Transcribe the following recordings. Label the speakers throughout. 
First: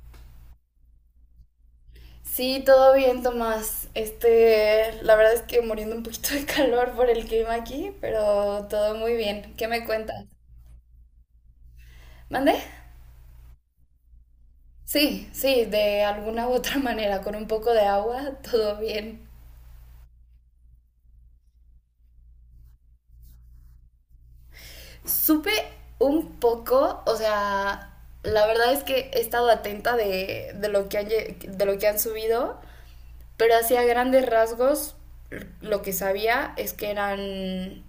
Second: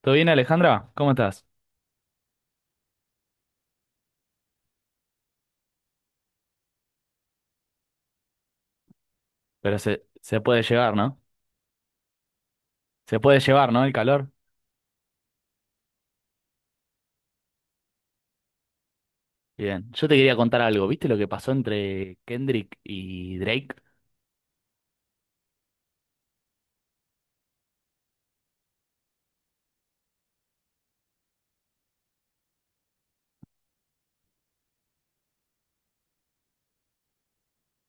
Speaker 1: ¿Todo bien, Alejandra? ¿Cómo estás?
Speaker 2: Sí, todo bien, Tomás. La verdad es que muriendo un poquito de calor por el clima aquí, pero todo muy bien. ¿Qué
Speaker 1: Pero
Speaker 2: me
Speaker 1: se,
Speaker 2: cuentas?
Speaker 1: se puede llevar, ¿no?
Speaker 2: ¿Mande?
Speaker 1: Se puede llevar, ¿no? El calor.
Speaker 2: Sí, sí, de alguna u otra manera, con un poco de agua, todo bien.
Speaker 1: Bien. Yo te quería contar algo. ¿Viste lo que pasó entre Kendrick y Drake?
Speaker 2: Supe un poco, o sea, la verdad es que he estado atenta de lo que han, de lo que han subido. Pero hacia grandes rasgos, lo que sabía es que eran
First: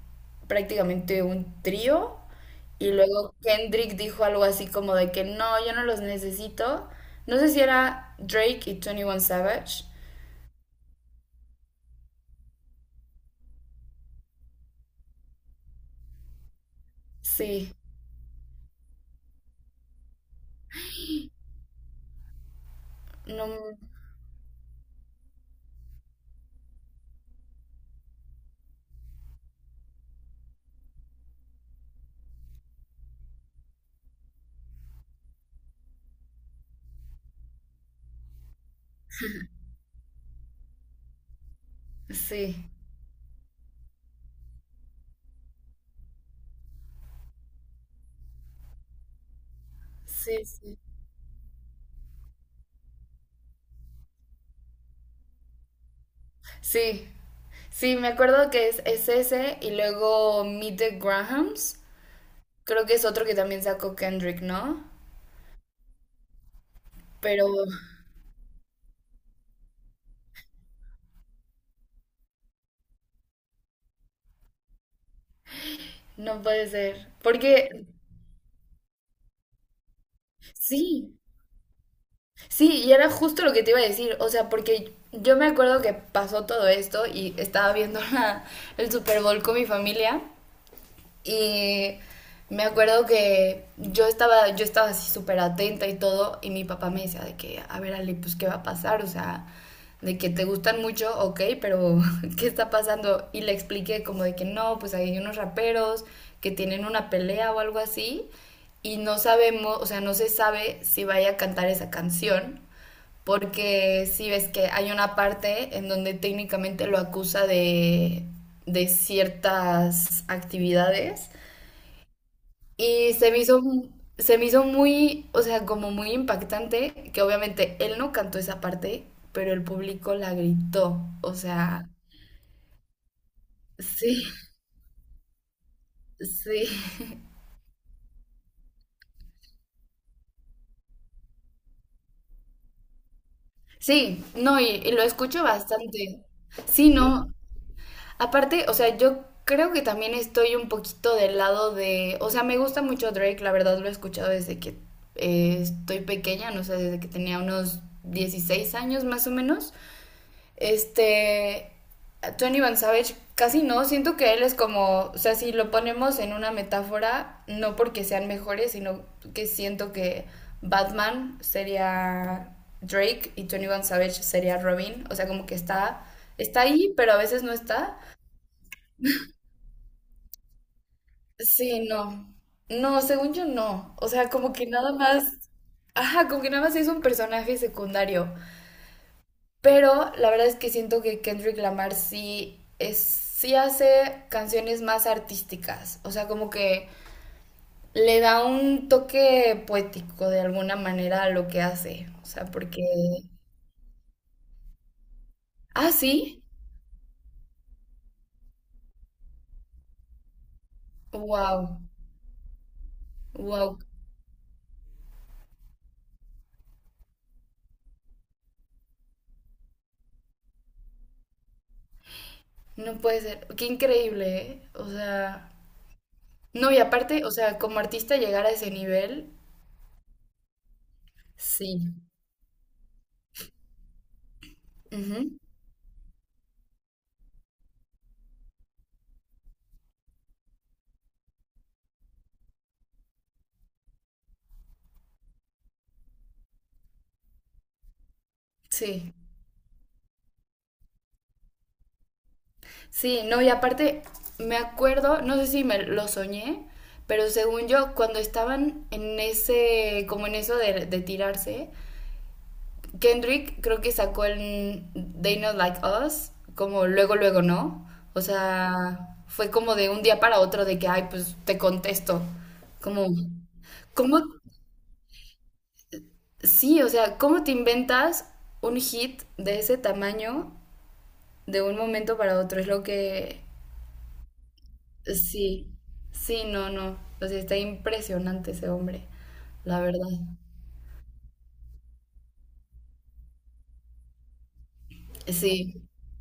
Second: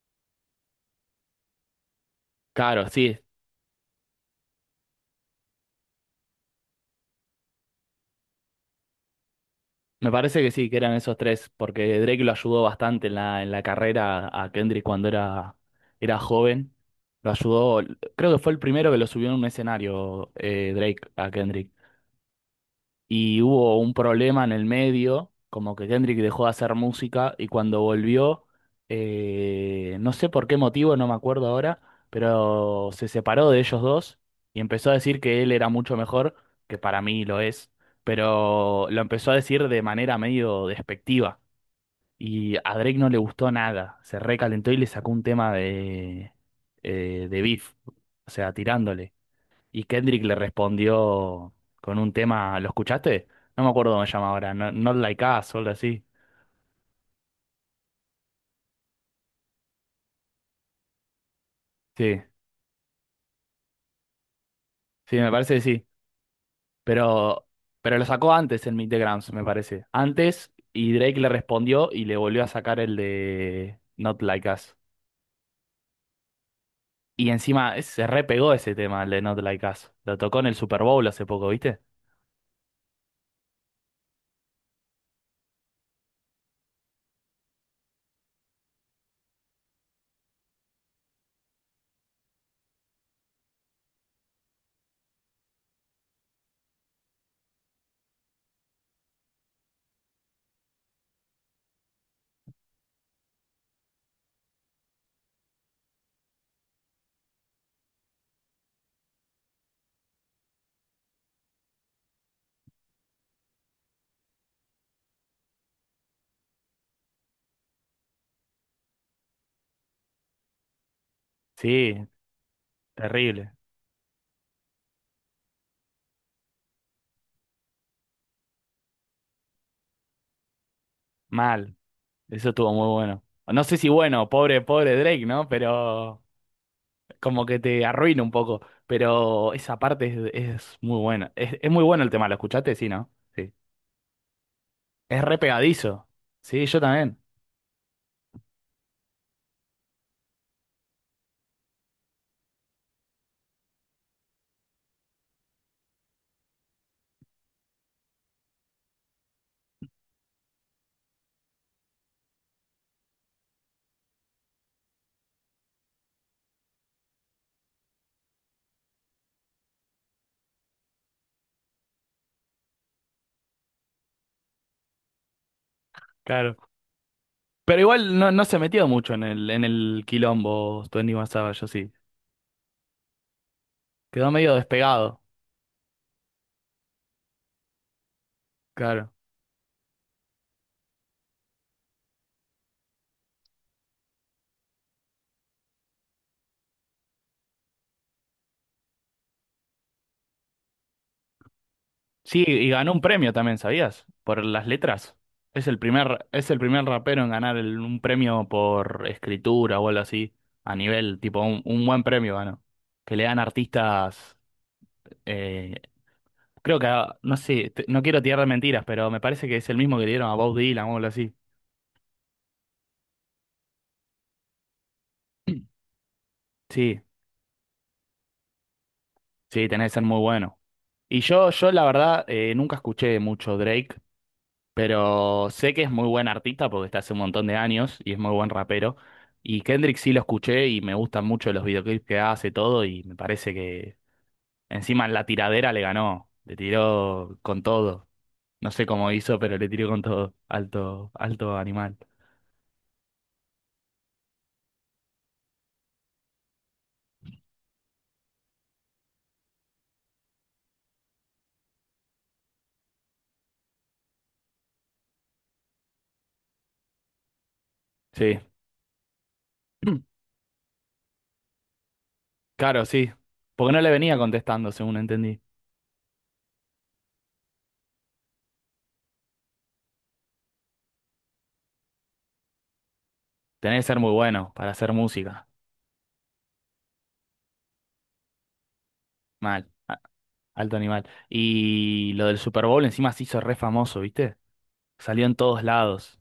Speaker 2: prácticamente un trío.
Speaker 1: Claro,
Speaker 2: Y
Speaker 1: sí.
Speaker 2: luego Kendrick dijo algo así como de que no, yo no los necesito. No sé si era Drake y 21 Savage.
Speaker 1: Me parece que sí, que eran esos tres, porque Drake lo ayudó bastante en la carrera a Kendrick cuando era joven. Lo
Speaker 2: Sí,
Speaker 1: ayudó, creo que fue el primero que lo subió en un escenario, Drake a Kendrick. Y
Speaker 2: no,
Speaker 1: hubo un problema en el medio, como que Kendrick dejó de hacer música y cuando volvió, no sé por qué motivo, no me acuerdo ahora, pero se separó de ellos dos y empezó a decir que él era mucho mejor, que para mí lo es, pero lo empezó a decir de manera medio despectiva. Y
Speaker 2: sí,
Speaker 1: a Drake no le gustó nada, se recalentó y le sacó un tema de beef, o sea, tirándole. Y Kendrick le
Speaker 2: sí, sí.
Speaker 1: respondió con un tema, ¿lo escuchaste? No me acuerdo cómo se llama ahora, Not Like Us o algo así.
Speaker 2: Sí, sí, me acuerdo que es ese y luego Meet the Grahams.
Speaker 1: Sí,
Speaker 2: Creo que es otro que también sacó Kendrick, ¿no?
Speaker 1: sí, me parece que sí.
Speaker 2: Pero
Speaker 1: Pero, pero lo sacó antes en Meet the Grams, me parece. Antes, y Drake le respondió y le volvió a sacar el de Not Like Us.
Speaker 2: no puede ser.
Speaker 1: Y encima
Speaker 2: Porque
Speaker 1: se repegó ese tema, el de Not Like Us. Lo tocó en el Super Bowl
Speaker 2: sí.
Speaker 1: hace poco, ¿viste?
Speaker 2: Sí, y era justo lo que te iba a decir, o sea, porque yo me acuerdo que pasó todo esto y estaba viendo el Super Bowl con mi familia y me acuerdo que yo estaba así súper atenta y todo y mi papá me decía de que, a ver Ale, pues ¿qué va a pasar? O sea, de que te gustan mucho, ok, pero ¿qué está pasando? Y le expliqué como de que no, pues hay unos raperos que tienen una pelea o algo así y no sabemos, o sea, no se sabe si vaya a cantar esa canción porque sí ves que hay una parte en donde técnicamente lo acusa de ciertas actividades
Speaker 1: Sí,
Speaker 2: y
Speaker 1: terrible.
Speaker 2: se me hizo muy, o sea, como muy impactante que obviamente él no cantó esa parte, pero el público la gritó, o
Speaker 1: Mal.
Speaker 2: sea,
Speaker 1: Eso estuvo muy bueno. No sé si
Speaker 2: sí,
Speaker 1: bueno, pobre, pobre Drake, ¿no? Pero
Speaker 2: sí,
Speaker 1: como que te arruina un poco, pero esa parte es muy buena. Es muy bueno el tema, ¿lo escuchaste? Sí, ¿no? Sí.
Speaker 2: sí, no, y lo
Speaker 1: Es re
Speaker 2: escucho
Speaker 1: pegadizo.
Speaker 2: bastante.
Speaker 1: Sí, yo
Speaker 2: Sí,
Speaker 1: también,
Speaker 2: no, aparte, o sea, yo creo que también estoy un poquito del lado de, o sea, me gusta mucho Drake, la verdad lo he escuchado desde que estoy pequeña, no sé, desde que tenía unos 16 años más o menos. Este, Tony Van Savage casi no, siento que él es como, o sea, si lo ponemos en una metáfora, no porque sean mejores, sino que siento que Batman sería Drake y Tony Van Savage sería Robin, o sea, como que está, está
Speaker 1: claro.
Speaker 2: ahí, pero a veces no
Speaker 1: Pero
Speaker 2: está.
Speaker 1: igual no, no se metió mucho en el quilombo Twenty One Savage, yo
Speaker 2: Sí,
Speaker 1: sí.
Speaker 2: no. No, según yo no. O
Speaker 1: Quedó
Speaker 2: sea,
Speaker 1: medio
Speaker 2: como que nada
Speaker 1: despegado,
Speaker 2: más. Ajá, como que nada más es un personaje secundario.
Speaker 1: claro.
Speaker 2: Pero la verdad es que siento que Kendrick Lamar sí es, sí hace canciones más artísticas. O sea, como que le da un toque poético de alguna manera a lo que hace. O
Speaker 1: Sí,
Speaker 2: sea,
Speaker 1: y
Speaker 2: porque.
Speaker 1: ganó un premio también, ¿sabías? Por las letras. Es
Speaker 2: Ah, sí.
Speaker 1: es el primer rapero en ganar un premio por escritura o algo así, a nivel, tipo,
Speaker 2: Wow.
Speaker 1: un buen premio ganó. Que le dan
Speaker 2: Wow.
Speaker 1: artistas, eh, creo que, ah, no sé, no quiero tirar de mentiras, pero me parece que es el mismo que le dieron a Bob Dylan o algo así.
Speaker 2: No puede ser. Qué increíble, ¿eh? O sea. No, y
Speaker 1: Sí,
Speaker 2: aparte, o sea, como artista llegar a ese nivel,
Speaker 1: sí, tenés que ser muy bueno. Y yo la
Speaker 2: sí.
Speaker 1: verdad, nunca escuché mucho Drake,
Speaker 2: Ujú.
Speaker 1: pero sé que es muy buen artista porque está hace un montón de años y es muy buen rapero. Y Kendrick sí lo escuché y me gustan mucho los videoclips que hace todo y me parece que encima en la tiradera le ganó, le tiró con todo. No sé cómo
Speaker 2: Sí,
Speaker 1: hizo, pero le tiró con todo. Alto, alto animal.
Speaker 2: sí, no, y aparte me acuerdo, no sé si me lo soñé, pero según yo, cuando estaban en ese, como en eso de tirarse, Kendrick creo que sacó el They Not Like Us, como luego, luego, ¿no? O
Speaker 1: Sí.
Speaker 2: sea, fue como de un día para otro de que, ay, pues te contesto,
Speaker 1: Claro,
Speaker 2: como...
Speaker 1: sí. Porque no le venía
Speaker 2: ¿Cómo?
Speaker 1: contestando, según entendí.
Speaker 2: Sí, o sea, ¿cómo te inventas un hit de ese tamaño de un momento para otro? Es lo que,
Speaker 1: Tenés que ser muy bueno para hacer música.
Speaker 2: sí, sí, no, no. O sea, está impresionante ese hombre,
Speaker 1: Mal.
Speaker 2: la verdad.
Speaker 1: Alto animal. Y lo del Super Bowl encima se hizo re famoso, ¿viste? Salió en todos
Speaker 2: Sí,
Speaker 1: lados.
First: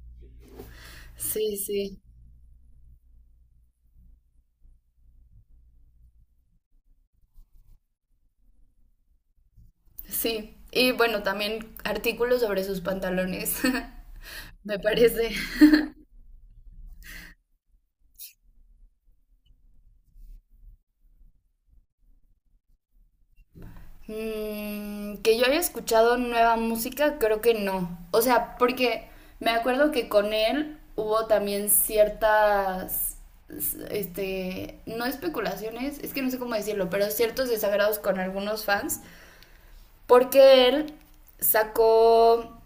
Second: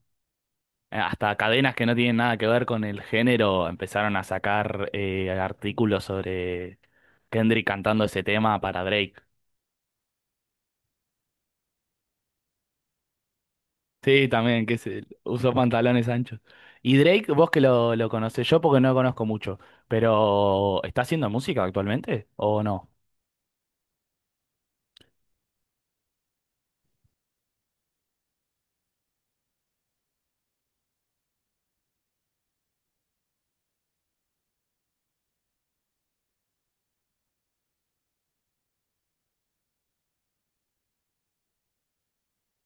Speaker 1: Hasta
Speaker 2: sí,
Speaker 1: cadenas que no
Speaker 2: sí,
Speaker 1: tienen nada que ver con el género empezaron a sacar artículos sobre Kendrick cantando ese tema para Drake.
Speaker 2: sí. Y bueno, también artículos sobre sus pantalones,
Speaker 1: Sí, también, que
Speaker 2: me
Speaker 1: se
Speaker 2: parece.
Speaker 1: usó pantalones anchos. Y Drake, vos que lo conocés, yo porque no lo conozco mucho, pero ¿está haciendo música actualmente o no?
Speaker 2: Mm, que yo haya escuchado nueva música, creo que no. O sea, porque me acuerdo que con él hubo también ciertas, no especulaciones, es que no sé cómo decirlo, pero ciertos desagrados con algunos fans. Porque él sacó,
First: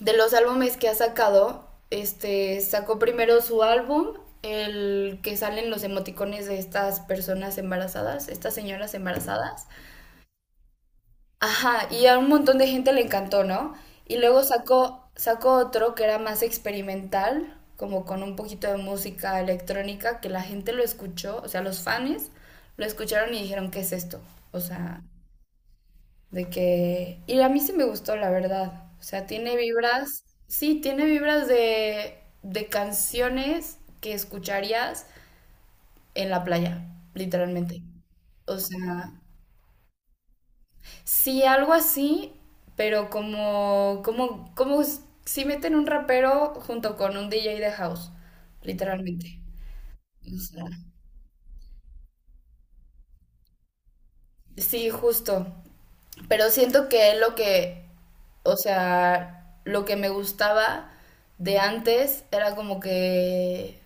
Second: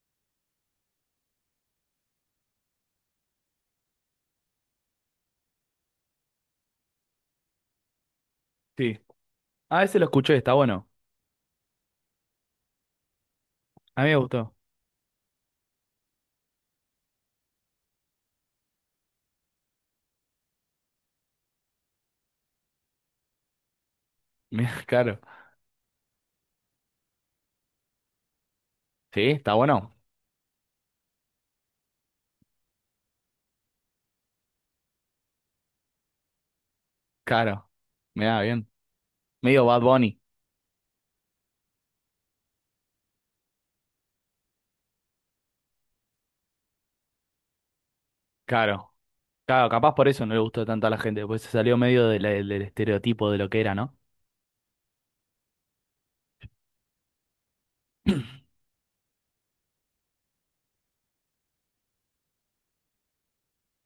Speaker 2: de los álbumes que ha sacado, sacó primero su álbum, el que salen los emoticones de estas personas embarazadas, estas señoras
Speaker 1: Sí.
Speaker 2: embarazadas.
Speaker 1: Ah, ese lo escuché, está bueno.
Speaker 2: Ajá, y a un montón de gente le encantó, ¿no?
Speaker 1: A mí me
Speaker 2: Y luego
Speaker 1: gustó.
Speaker 2: sacó, sacó otro que era más experimental, como con un poquito de música electrónica, que la gente lo escuchó, o sea, los fans lo escucharon y dijeron, ¿qué es esto? O
Speaker 1: Mira,
Speaker 2: sea,
Speaker 1: claro.
Speaker 2: de que, y a mí sí me gustó, la verdad. O sea,
Speaker 1: Sí, está
Speaker 2: tiene
Speaker 1: bueno.
Speaker 2: vibras, sí, tiene vibras de canciones que escucharías en la playa,
Speaker 1: Claro.
Speaker 2: literalmente.
Speaker 1: Mira,
Speaker 2: O
Speaker 1: bien.
Speaker 2: sea,
Speaker 1: Medio Bad Bunny.
Speaker 2: sí, algo así, pero como si meten un rapero junto con un DJ de house,
Speaker 1: Claro.
Speaker 2: literalmente.
Speaker 1: Claro, capaz por eso no
Speaker 2: O
Speaker 1: le gustó
Speaker 2: sea,
Speaker 1: tanto a la gente, pues se salió medio de del estereotipo de lo que era, ¿no?
Speaker 2: sí, justo. Pero siento que lo que, o sea, lo que me gustaba de antes era como que,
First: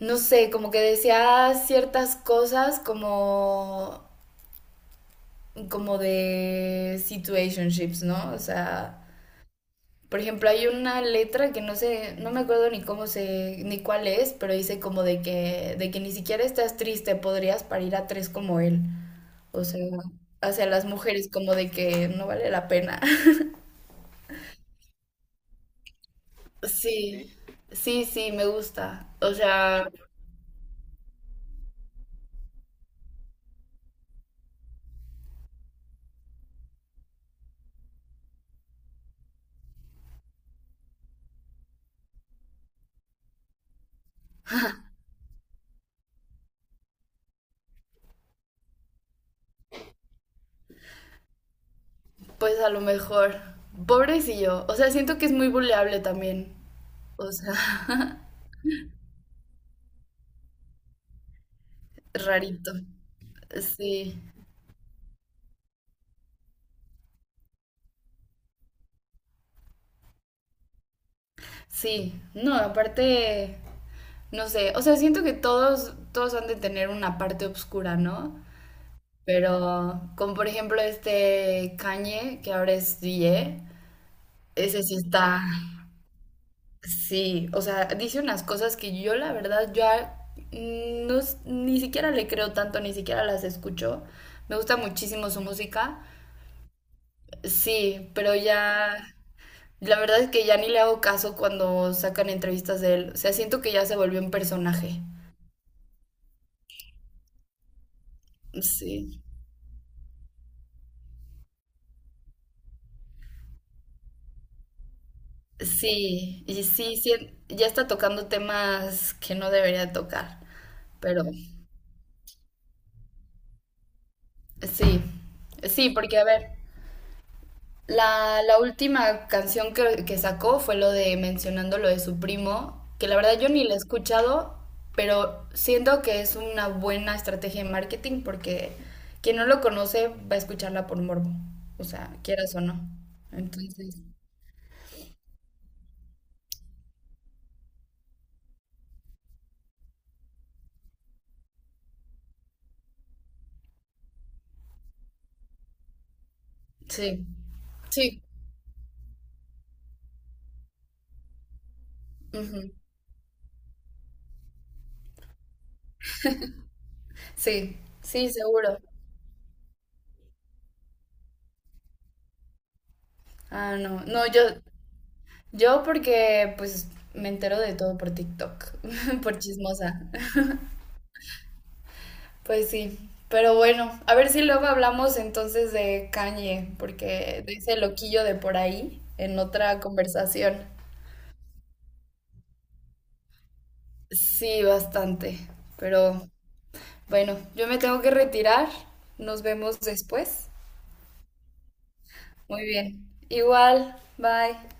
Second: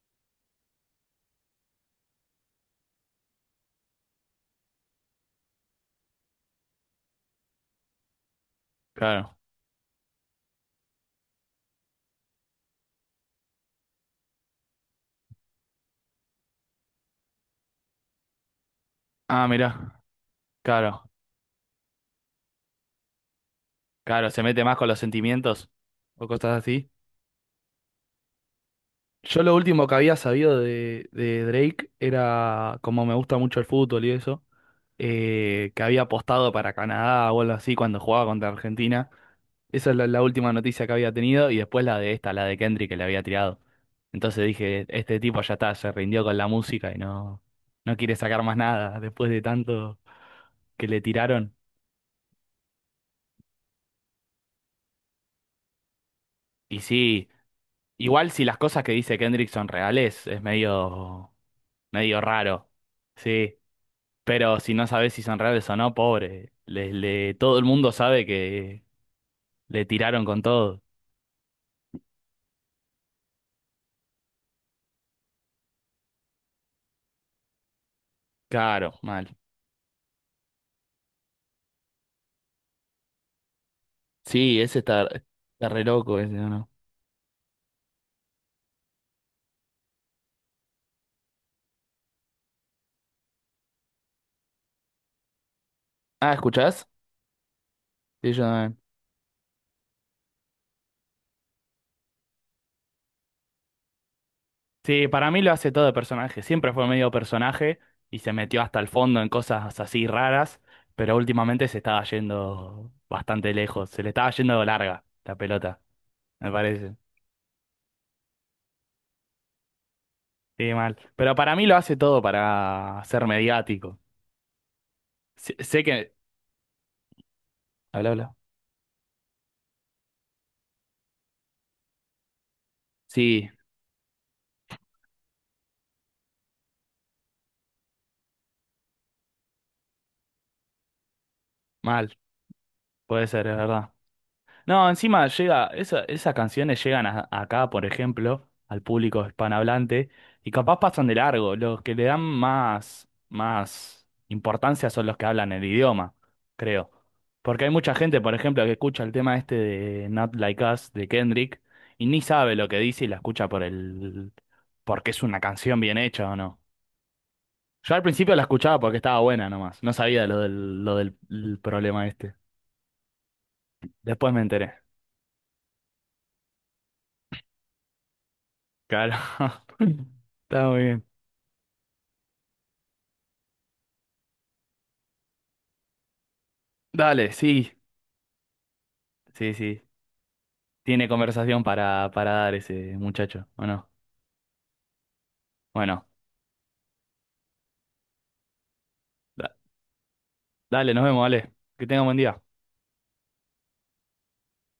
Speaker 2: no sé, como que decía ciertas cosas como, como de situationships, ¿no? O sea,
Speaker 1: Claro.
Speaker 2: por ejemplo, hay una letra que no sé, no me acuerdo ni cómo se, ni cuál es, pero dice como de que ni siquiera estás triste, podrías parir a tres como él.
Speaker 1: Ah,
Speaker 2: O sea,
Speaker 1: mira.
Speaker 2: hacia las
Speaker 1: Claro.
Speaker 2: mujeres como de que no vale la pena.
Speaker 1: Claro, se mete más con los sentimientos o cosas así.
Speaker 2: Sí, ¿sí? Sí, sí, me gusta. O
Speaker 1: Yo lo último
Speaker 2: sea,
Speaker 1: que había sabido de Drake era, como me gusta mucho el fútbol y eso, que había apostado para Canadá o algo así cuando jugaba contra Argentina. Esa es la última noticia que había tenido y después la de esta, la de Kendrick que le había tirado. Entonces dije, este tipo ya está, se rindió con la música y no, no quiere sacar más nada después de tanto que le tiraron.
Speaker 2: pues a lo mejor, pobrecillo. O sea, siento que es muy buleable también.
Speaker 1: Y sí,
Speaker 2: O sea,
Speaker 1: igual si las cosas que dice Kendrick son reales, es medio raro.
Speaker 2: rarito.
Speaker 1: Sí,
Speaker 2: Sí,
Speaker 1: pero si no sabes si son reales o no, pobre. Todo el mundo sabe que le tiraron con todo.
Speaker 2: sí. No, aparte, no sé. O sea, siento que todos, todos han de tener una parte oscura, ¿no?
Speaker 1: Claro, mal.
Speaker 2: Pero, como por ejemplo este Kanye, que ahora es DJ,
Speaker 1: Sí, ese
Speaker 2: ese sí
Speaker 1: está,
Speaker 2: está.
Speaker 1: está re loco ese, ¿o no?
Speaker 2: Sí, o sea, dice unas cosas que yo la verdad ya no, ni siquiera le creo tanto, ni siquiera las escucho. Me gusta muchísimo su música.
Speaker 1: Ah, ¿escuchás?
Speaker 2: Sí,
Speaker 1: Sí,
Speaker 2: pero
Speaker 1: yo también.
Speaker 2: ya, la verdad es que ya ni le hago caso cuando sacan entrevistas de él. O sea, siento que ya se volvió un personaje.
Speaker 1: Sí, para mí lo hace todo de personaje. Siempre fue medio personaje y se metió hasta el
Speaker 2: Sí.
Speaker 1: fondo en cosas así raras, pero últimamente se estaba yendo bastante lejos. Se le estaba yendo larga la pelota,
Speaker 2: Sí,
Speaker 1: me parece.
Speaker 2: sí, ya está tocando temas que no debería tocar,
Speaker 1: Sí, mal.
Speaker 2: pero
Speaker 1: Pero para mí lo hace todo para ser mediático.
Speaker 2: sí,
Speaker 1: Sé
Speaker 2: sí,
Speaker 1: que...
Speaker 2: porque a ver.
Speaker 1: Habla, habla.
Speaker 2: La última canción que sacó fue lo de mencionando lo de su primo, que la verdad yo
Speaker 1: Sí,
Speaker 2: ni la he escuchado, pero siento que es una buena estrategia de marketing porque quien no lo conoce va a escucharla por morbo, o
Speaker 1: mal.
Speaker 2: sea, quieras o no.
Speaker 1: Puede ser, es verdad.
Speaker 2: Entonces,
Speaker 1: No, encima llega, esas canciones llegan acá, por ejemplo, al público hispanohablante, y capaz pasan de largo. Los que le dan más importancia son los que hablan el idioma, creo.
Speaker 2: sí,
Speaker 1: Porque hay mucha gente,
Speaker 2: sí,
Speaker 1: por ejemplo, que escucha el tema este de Not Like Us de Kendrick y ni sabe
Speaker 2: ujú,
Speaker 1: lo que dice y la escucha por el, porque es una canción bien hecha o no.
Speaker 2: sí,
Speaker 1: Yo al
Speaker 2: sí,
Speaker 1: principio la
Speaker 2: seguro.
Speaker 1: escuchaba porque estaba buena nomás, no sabía lo del el problema este.
Speaker 2: Ah, no, no,
Speaker 1: Después me enteré.
Speaker 2: yo porque pues me entero de todo por TikTok,
Speaker 1: Claro.
Speaker 2: por chismosa.
Speaker 1: Está muy bien.
Speaker 2: Pues sí, pero bueno, a ver si luego hablamos entonces de Kanye,
Speaker 1: Dale,
Speaker 2: porque de
Speaker 1: sí,
Speaker 2: ese loquillo de por ahí en
Speaker 1: sí,
Speaker 2: otra
Speaker 1: sí.
Speaker 2: conversación.
Speaker 1: Tiene conversación para dar ese muchacho, ¿o no?
Speaker 2: Sí, bastante,
Speaker 1: Bueno,
Speaker 2: pero bueno, yo me tengo que retirar. Nos
Speaker 1: da-
Speaker 2: vemos después.
Speaker 1: dale, nos vemos, dale. Que tenga un buen día.
Speaker 2: Muy bien. Igual, bye.